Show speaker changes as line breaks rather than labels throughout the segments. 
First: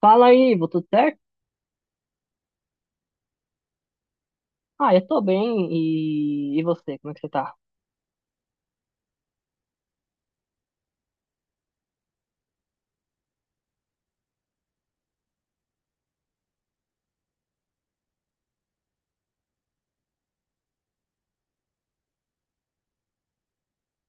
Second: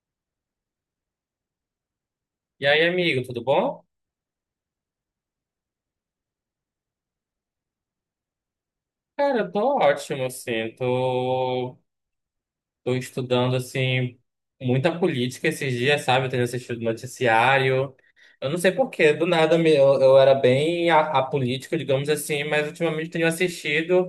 Fala aí, Ivo, tudo certo?
E aí, amigo, tudo bom?
Ah, eu tô bem, e você, como é que você tá?
Cara, eu tô ótimo, assim, tô estudando, assim, muita política esses dias, sabe? Eu tenho assistido noticiário, eu não sei por quê, do nada eu era bem apolítico, digamos assim, mas ultimamente eu tenho assistido,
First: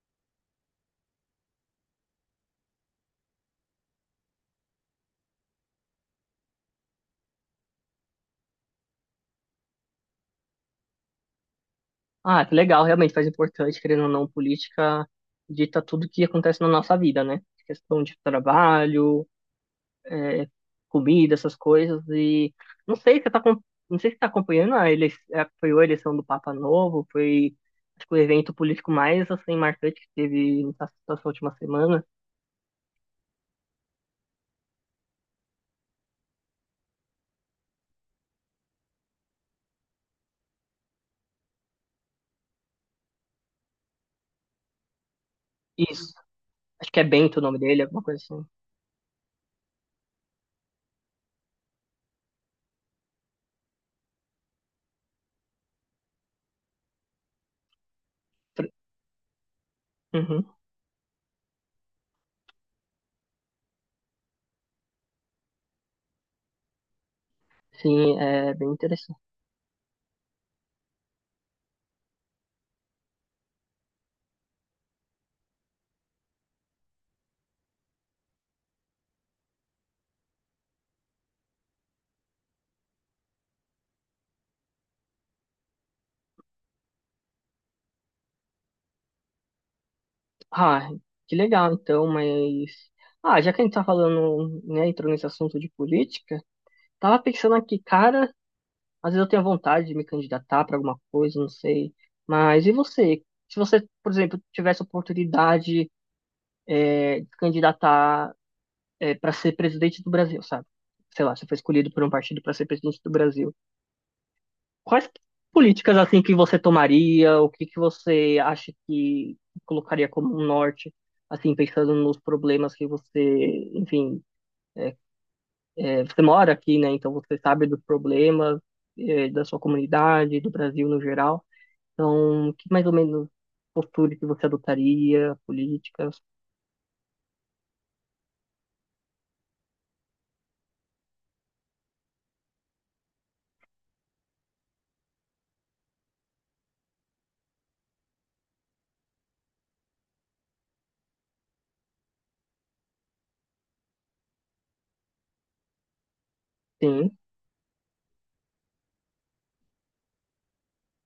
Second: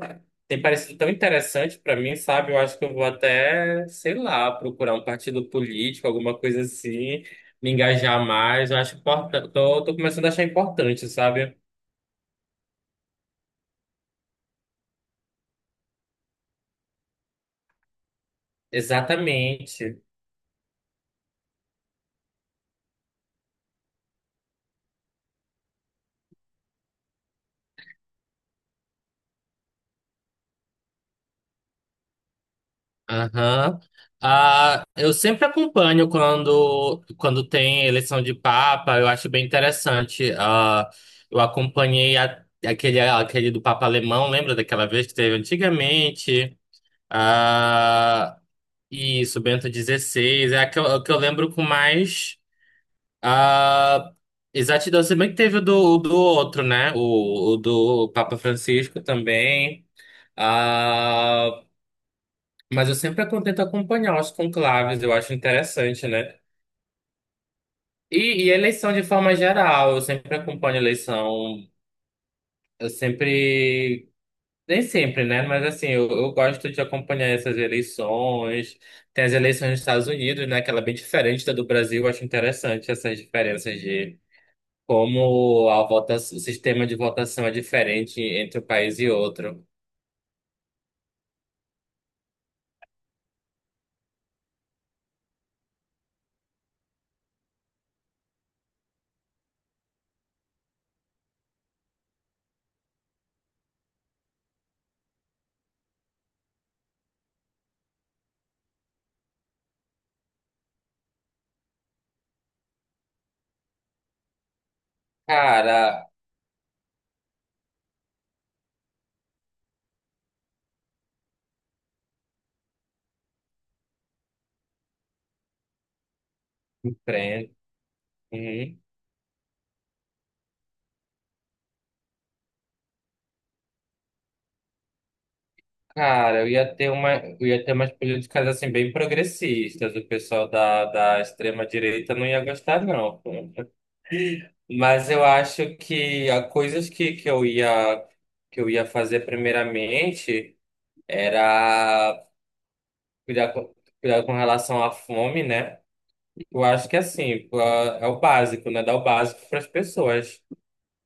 tem parecido tão interessante pra mim, sabe? Eu acho que eu vou até, sei lá, procurar um partido político, alguma coisa assim, me engajar mais, eu acho importante, tô começando a achar importante, sabe?
Ah, que legal, realmente faz importante, querendo ou não, política dita tudo que acontece na nossa vida, né? Questão de trabalho,
Exatamente.
é, comida, essas coisas, e não sei se você tá, acom- não sei se você tá acompanhando a eleição, foi a eleição do Papa Novo, foi, acho que o evento político mais, assim, marcante que teve nessa última semana.
Aham. Ah, eu sempre acompanho quando tem eleição de Papa, eu acho bem interessante. Ah, eu acompanhei aquele do Papa Alemão, lembra daquela vez que teve
Isso,
antigamente?
acho que é Bento o nome dele, alguma coisa
Ah,
assim.
isso, Bento XVI é a que eu lembro com mais ah, exatidão. Se bem que teve o do outro, né? O do Papa Francisco também.
Uhum.
Ah, mas eu sempre tento acompanhar os conclaves, eu acho interessante, né?
Sim,
E
é bem
eleição de
interessante.
forma geral, eu sempre acompanho eleição, eu sempre, nem sempre, né? Mas assim, eu gosto de acompanhar essas eleições. Tem as eleições dos Estados Unidos, né? Que ela é bem diferente da do Brasil, eu acho interessante essas diferenças de como a votação, o sistema de votação é diferente entre um país e outro.
Ah, que legal então, mas. Ah, já que a gente tá falando, né, entrou nesse assunto de política, tava pensando aqui, cara, às vezes eu tenho vontade de me candidatar pra alguma coisa, não sei. Mas e você? Se você, por exemplo, tivesse a oportunidade, é, de se candidatar, é, para ser presidente do Brasil, sabe? Sei lá, você foi escolhido por um partido para ser presidente do Brasil. Quais políticas
Cara,
assim que você tomaria? O que que você acha que colocaria como um norte, assim, pensando nos problemas que você, enfim, é, você mora aqui, né? Então você
enfrenta.
sabe dos problemas, é, da sua comunidade, do Brasil no geral. Então, que mais ou menos postura que você adotaria, políticas?
Cara, eu ia ter umas políticas assim bem progressistas. O pessoal da extrema direita não ia gostar, não. Pô. Mas eu acho que há coisas que eu ia fazer primeiramente era cuidar com, cuidar com relação à fome, né? Eu acho que
Sim,
assim, pô, é o básico, né? Dar o básico para as pessoas.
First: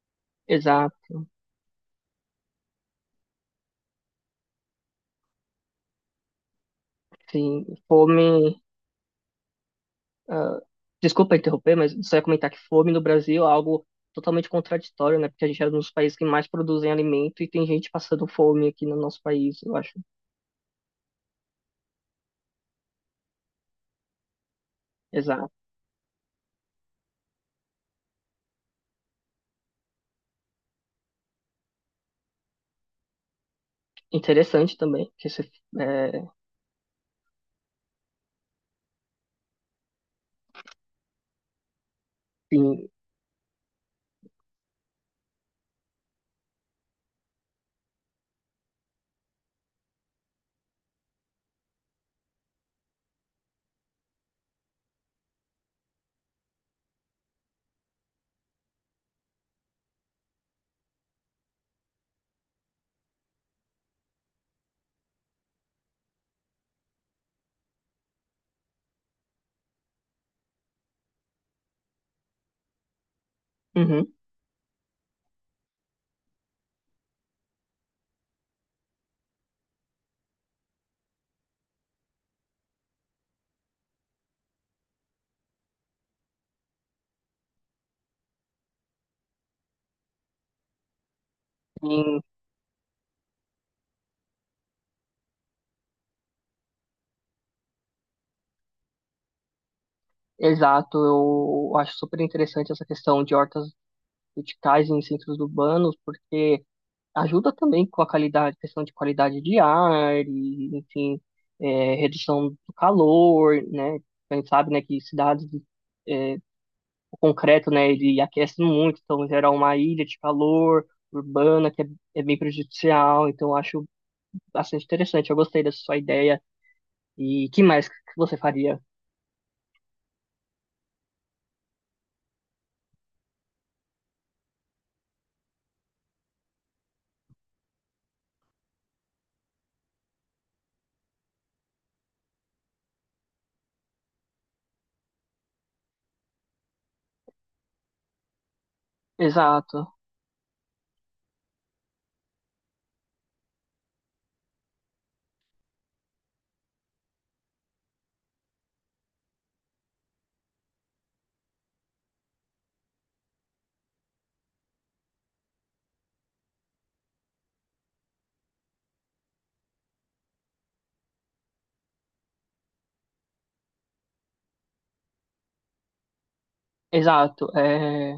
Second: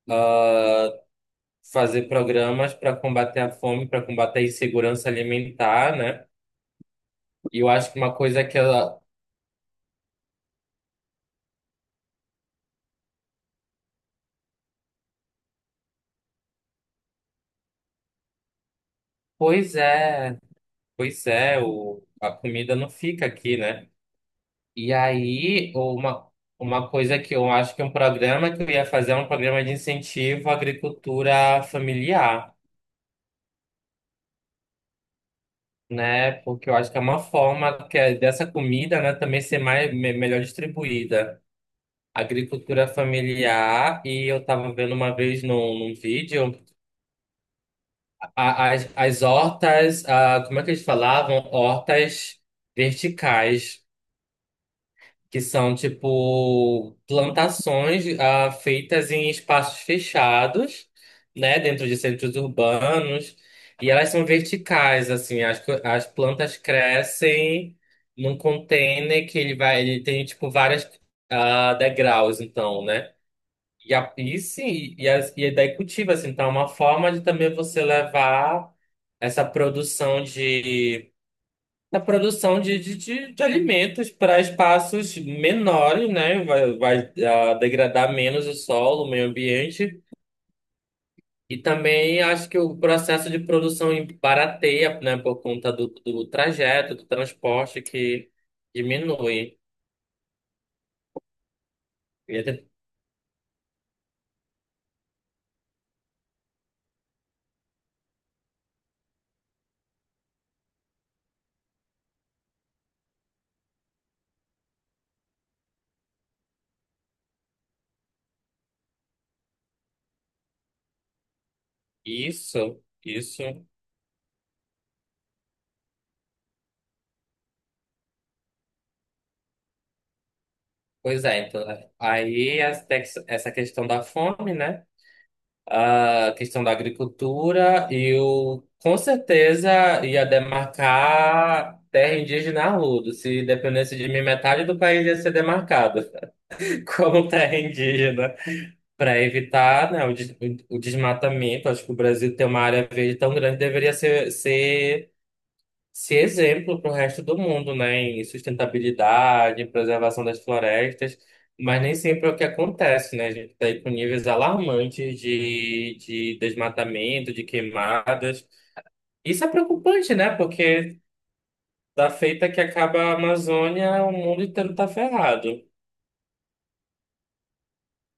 Ah,
exato.
Fazer programas para combater a fome, para combater a insegurança alimentar, né? E
Sim,
eu acho que uma
fome,
coisa que.
ah, desculpa interromper, mas só ia comentar que fome no Brasil é algo totalmente contraditório, né? Porque a gente é um dos países que mais produzem alimento e tem gente passando fome aqui no nosso país,
Pois
eu acho.
é, pois é, a comida não fica aqui, né? E
Exato.
aí, uma coisa que eu acho que é um programa que eu ia fazer é um programa de incentivo à agricultura familiar,
Interessante também, que esse, é,
né? Porque eu acho que é uma forma que é dessa comida, né, também ser mais, melhor distribuída. Agricultura
enfim,
familiar, e eu tava vendo uma vez num vídeo as hortas, como é que eles falavam? Hortas verticais. Que são tipo plantações feitas em espaços fechados, né, dentro de centros urbanos, e elas são verticais, assim, as plantas crescem num container que ele tem tipo várias degraus, então, né? E, a,
uhum,
e sim, e, as, e daí cultiva, assim, então é uma forma de também você levar essa produção da produção de alimentos para espaços menores, né? Vai degradar menos o solo, o meio ambiente. E
sim,
também acho que o processo de produção barateia, né? Por conta do trajeto, do transporte que diminui.
exato, eu acho super
E até.
interessante essa questão de hortas verticais em centros urbanos, porque ajuda também com a qualidade, questão de qualidade de ar, e, enfim, é, redução do calor, né? A gente sabe, né, que cidades é, o concreto, né, ele aquece muito, então gera uma ilha de calor urbana que é, é bem
Isso,
prejudicial, então eu
isso.
acho bastante interessante, eu gostei dessa sua ideia. E que mais que você faria?
Pois é, então, aí essa questão da fome, né? A questão da agricultura, eu com certeza ia demarcar terra indígena a rodo. Se dependesse de mim, metade do país ia ser demarcado como terra indígena, para evitar,
Exato,
né, o desmatamento. Acho que o Brasil tem uma área verde tão grande, deveria ser exemplo para o resto do mundo, né, em sustentabilidade, em preservação das florestas, mas nem sempre é o que acontece, né? A gente está aí com níveis alarmantes de desmatamento, de queimadas. Isso é preocupante, né? Porque da feita que acaba a Amazônia, o mundo inteiro está ferrado.
exato. É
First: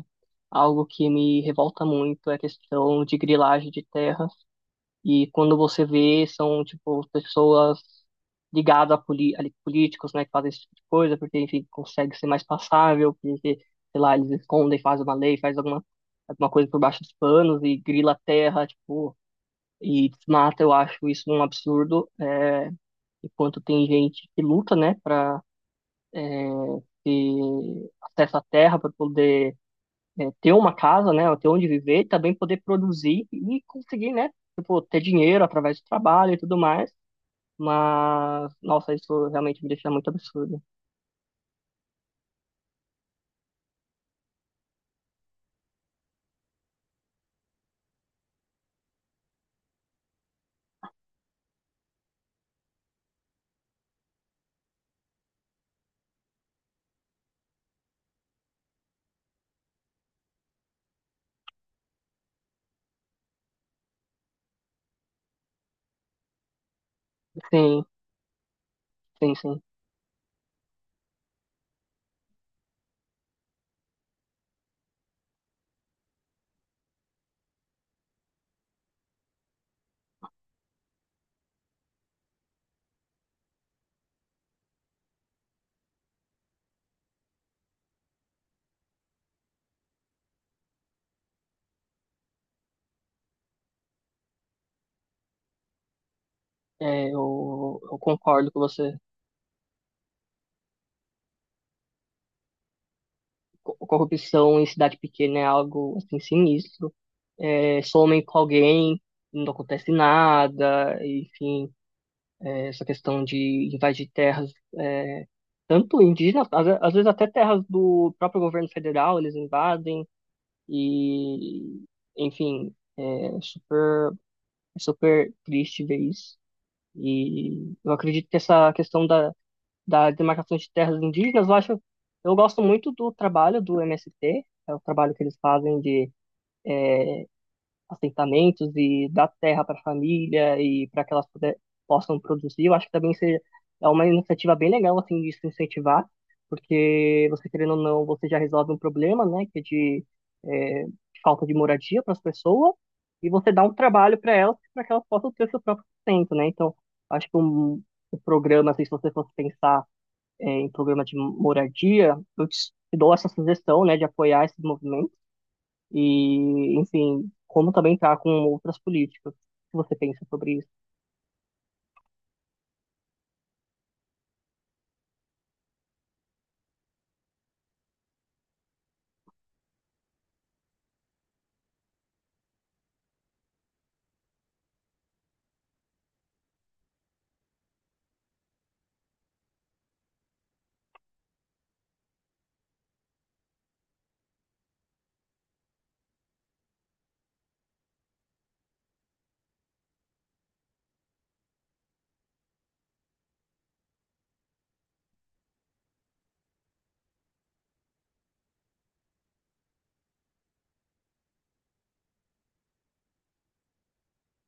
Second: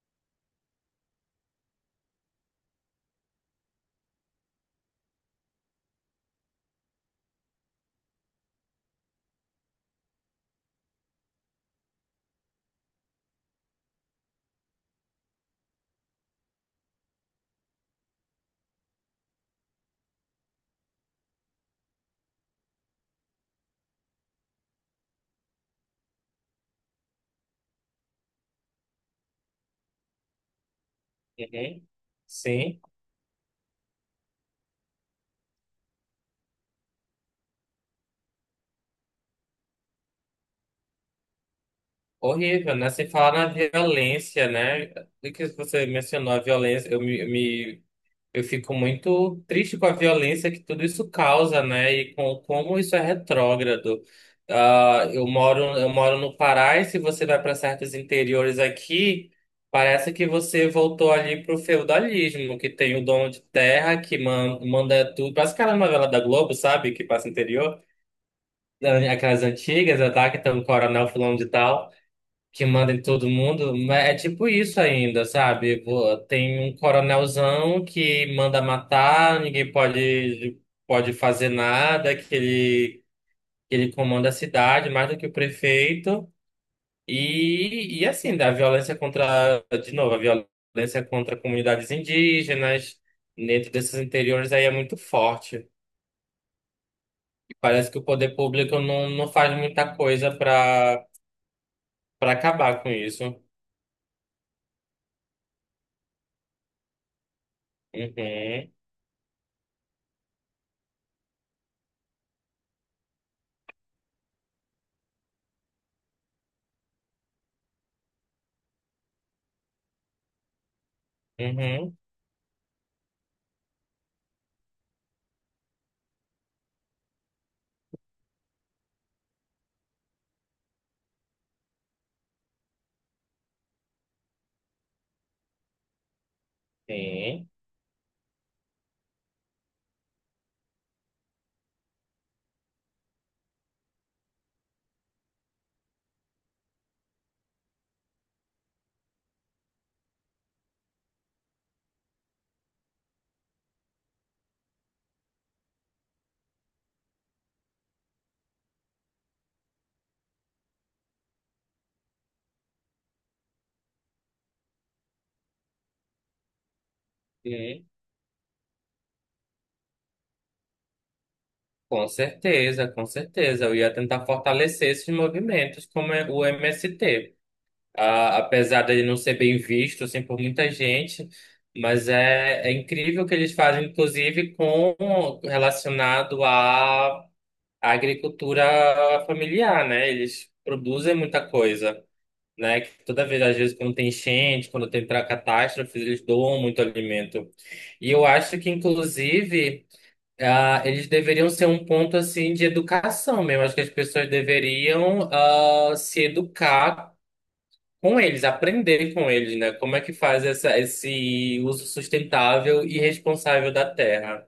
algo que me revolta muito é a questão de grilagem de terra. E quando você vê, são, tipo, pessoas ali, políticos, né, que fazem esse tipo de coisa, porque, enfim, consegue ser mais passável, porque, sei lá, eles escondem, fazem uma lei, alguma coisa por baixo dos panos e grila a terra, tipo, e desmata, eu acho isso um absurdo, é, enquanto tem gente que luta, né, pra é, ter acesso à terra, para poder é, ter uma casa, né, ter onde
Uhum.
viver, e também poder
Sim.
produzir e conseguir, né, tipo, ter dinheiro através do trabalho e tudo mais, mas, nossa, isso realmente me deixa muito absurdo.
Horrível, né? Sem falar na violência, né? O que você mencionou, a violência, Eu fico muito triste com a violência que tudo isso causa, né? E com como isso é retrógrado. Ah, eu moro no Pará e se você vai para certos interiores aqui, parece que você voltou ali pro feudalismo, que tem o dono de terra que manda tudo. Parece aquela novela da Globo, sabe? Que passa no interior,
Sim, sim,
aquelas
sim.
antigas, né, tá? Que tem o coronel fulano de tal que manda em todo mundo, mas é tipo isso ainda, sabe? Pô, tem um coronelzão que manda matar, ninguém pode fazer nada, que ele comanda a cidade mais do que o prefeito. E assim, da violência contra, de novo, a violência contra comunidades indígenas, dentro desses interiores aí é muito forte.
É, eu,
Parece
eu
que o poder
concordo com
público
você.
não faz muita coisa para acabar com isso.
Corrupção em cidade pequena é algo, assim, sinistro. É, somem com
Uhum,
alguém, não acontece nada. Enfim, é, essa questão de invadir terras, é, tanto indígenas, às vezes até terras do próprio governo federal, eles invadem. E,
uhum,
enfim, é super, super triste ver isso. E eu acredito que essa da demarcação de terras indígenas, eu acho, eu gosto muito do trabalho do MST, é o trabalho que eles fazem de
sim.
assentamentos e dar terra para a família e para possam produzir. Eu acho que também seja, é uma iniciativa bem legal assim de se incentivar, porque você querendo ou não, você já resolve um problema, né, que é de é, falta de moradia para as pessoas e você dá um trabalho para elas para que elas possam ter o seu próprio sustento, né? Então, acho que um programa, assim, se você fosse pensar é, em programa de moradia, eu te dou essa sugestão, né, de apoiar esses movimentos e, enfim, como
Sim,
também tá com outras políticas. O que você pensa sobre isso?
com certeza, com certeza. Eu ia tentar fortalecer esses movimentos, como é o MST. Apesar dele não ser bem visto assim, por muita gente, mas é incrível o que eles fazem, inclusive com relacionado à agricultura familiar, né? Eles produzem muita coisa, né? Que toda vez, às vezes, quando tem enchente, quando tem catástrofes, eles doam muito alimento. E eu acho que, inclusive. Eles deveriam ser um ponto assim de educação mesmo. Acho que as pessoas deveriam se educar com eles, aprender com eles, né? Como é que faz esse uso sustentável e responsável da terra?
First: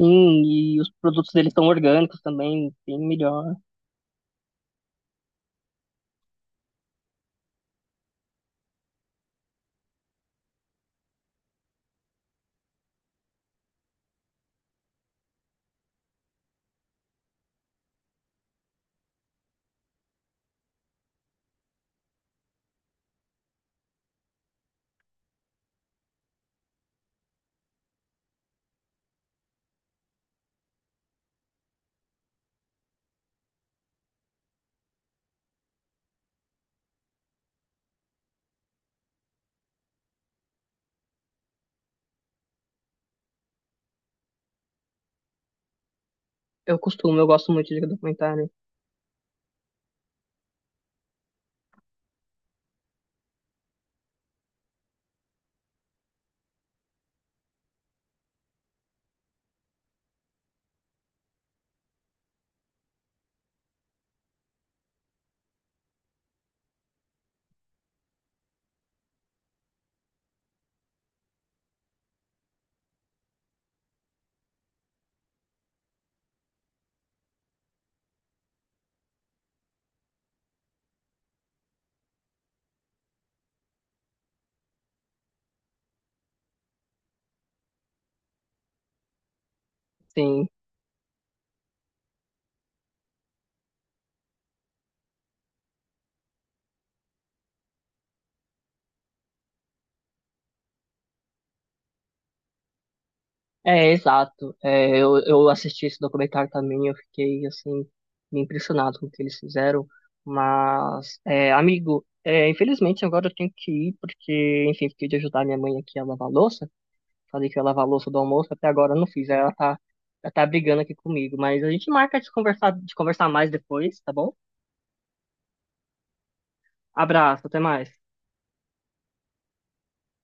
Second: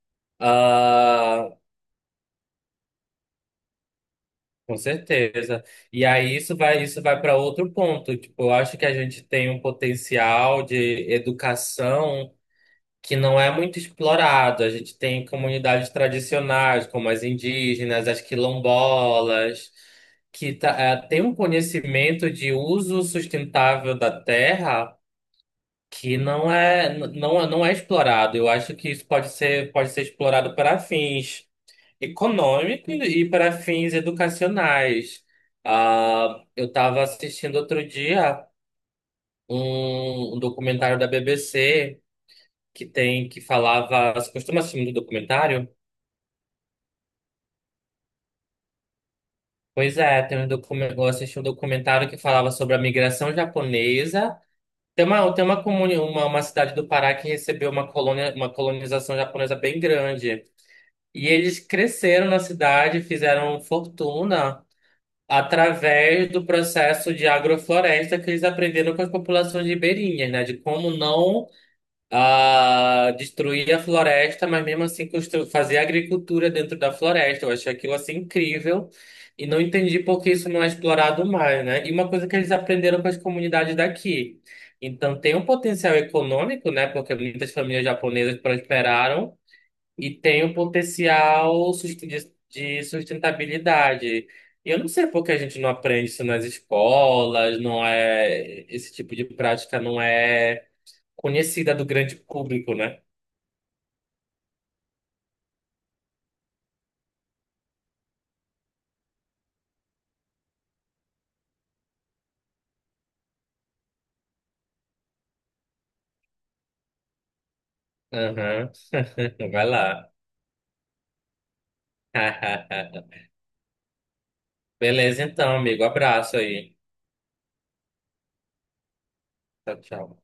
Sim, e os produtos
Ah,
deles são orgânicos também, bem melhor.
com certeza. E aí isso vai para outro ponto. Tipo, eu acho que a gente tem um potencial de educação que não é muito explorado. A gente tem comunidades tradicionais, como as indígenas, as quilombolas, que tem um conhecimento de uso sustentável da terra que não é explorado. Eu acho que isso pode ser explorado para fins econômicos e para fins educacionais. Eu estava assistindo outro dia um documentário da BBC que falava. Você costuma assistir muito documentário?
Eu costumo, eu gosto muito de documentário.
Pois é, tem um documentário, eu assisti um documentário que falava sobre a migração japonesa. Tem uma cidade do Pará que recebeu uma colonização japonesa bem grande. E eles cresceram na cidade, fizeram fortuna através do processo de agrofloresta que eles aprenderam com as populações ribeirinhas, né? De como não a destruir a floresta, mas mesmo assim fazer agricultura dentro da floresta. Eu achei aquilo assim incrível e não entendi por que isso não é explorado mais, né? E uma coisa que eles aprenderam com as comunidades daqui. Então tem um potencial econômico, né? Porque muitas famílias japonesas prosperaram e tem
Sim,
um potencial de sustentabilidade. E eu não sei por que a gente não aprende isso nas escolas, não é esse tipo de prática não é conhecida do grande público, né?
é exato. É, eu assisti esse documentário também, eu fiquei, assim, me impressionado com o que eles fizeram. Mas, é, amigo, é, infelizmente agora eu tenho que ir, porque, enfim, fiquei de ajudar minha mãe aqui a lavar a louça. Falei que ia lavar a louça do almoço, até
Aham.
agora eu não fiz. Aí
Vai lá.
ela tá brigando aqui comigo. Mas a gente marca de conversar mais depois, tá bom?
Beleza, então, amigo. Abraço aí.
Abraço, até mais.
Tchau, tchau.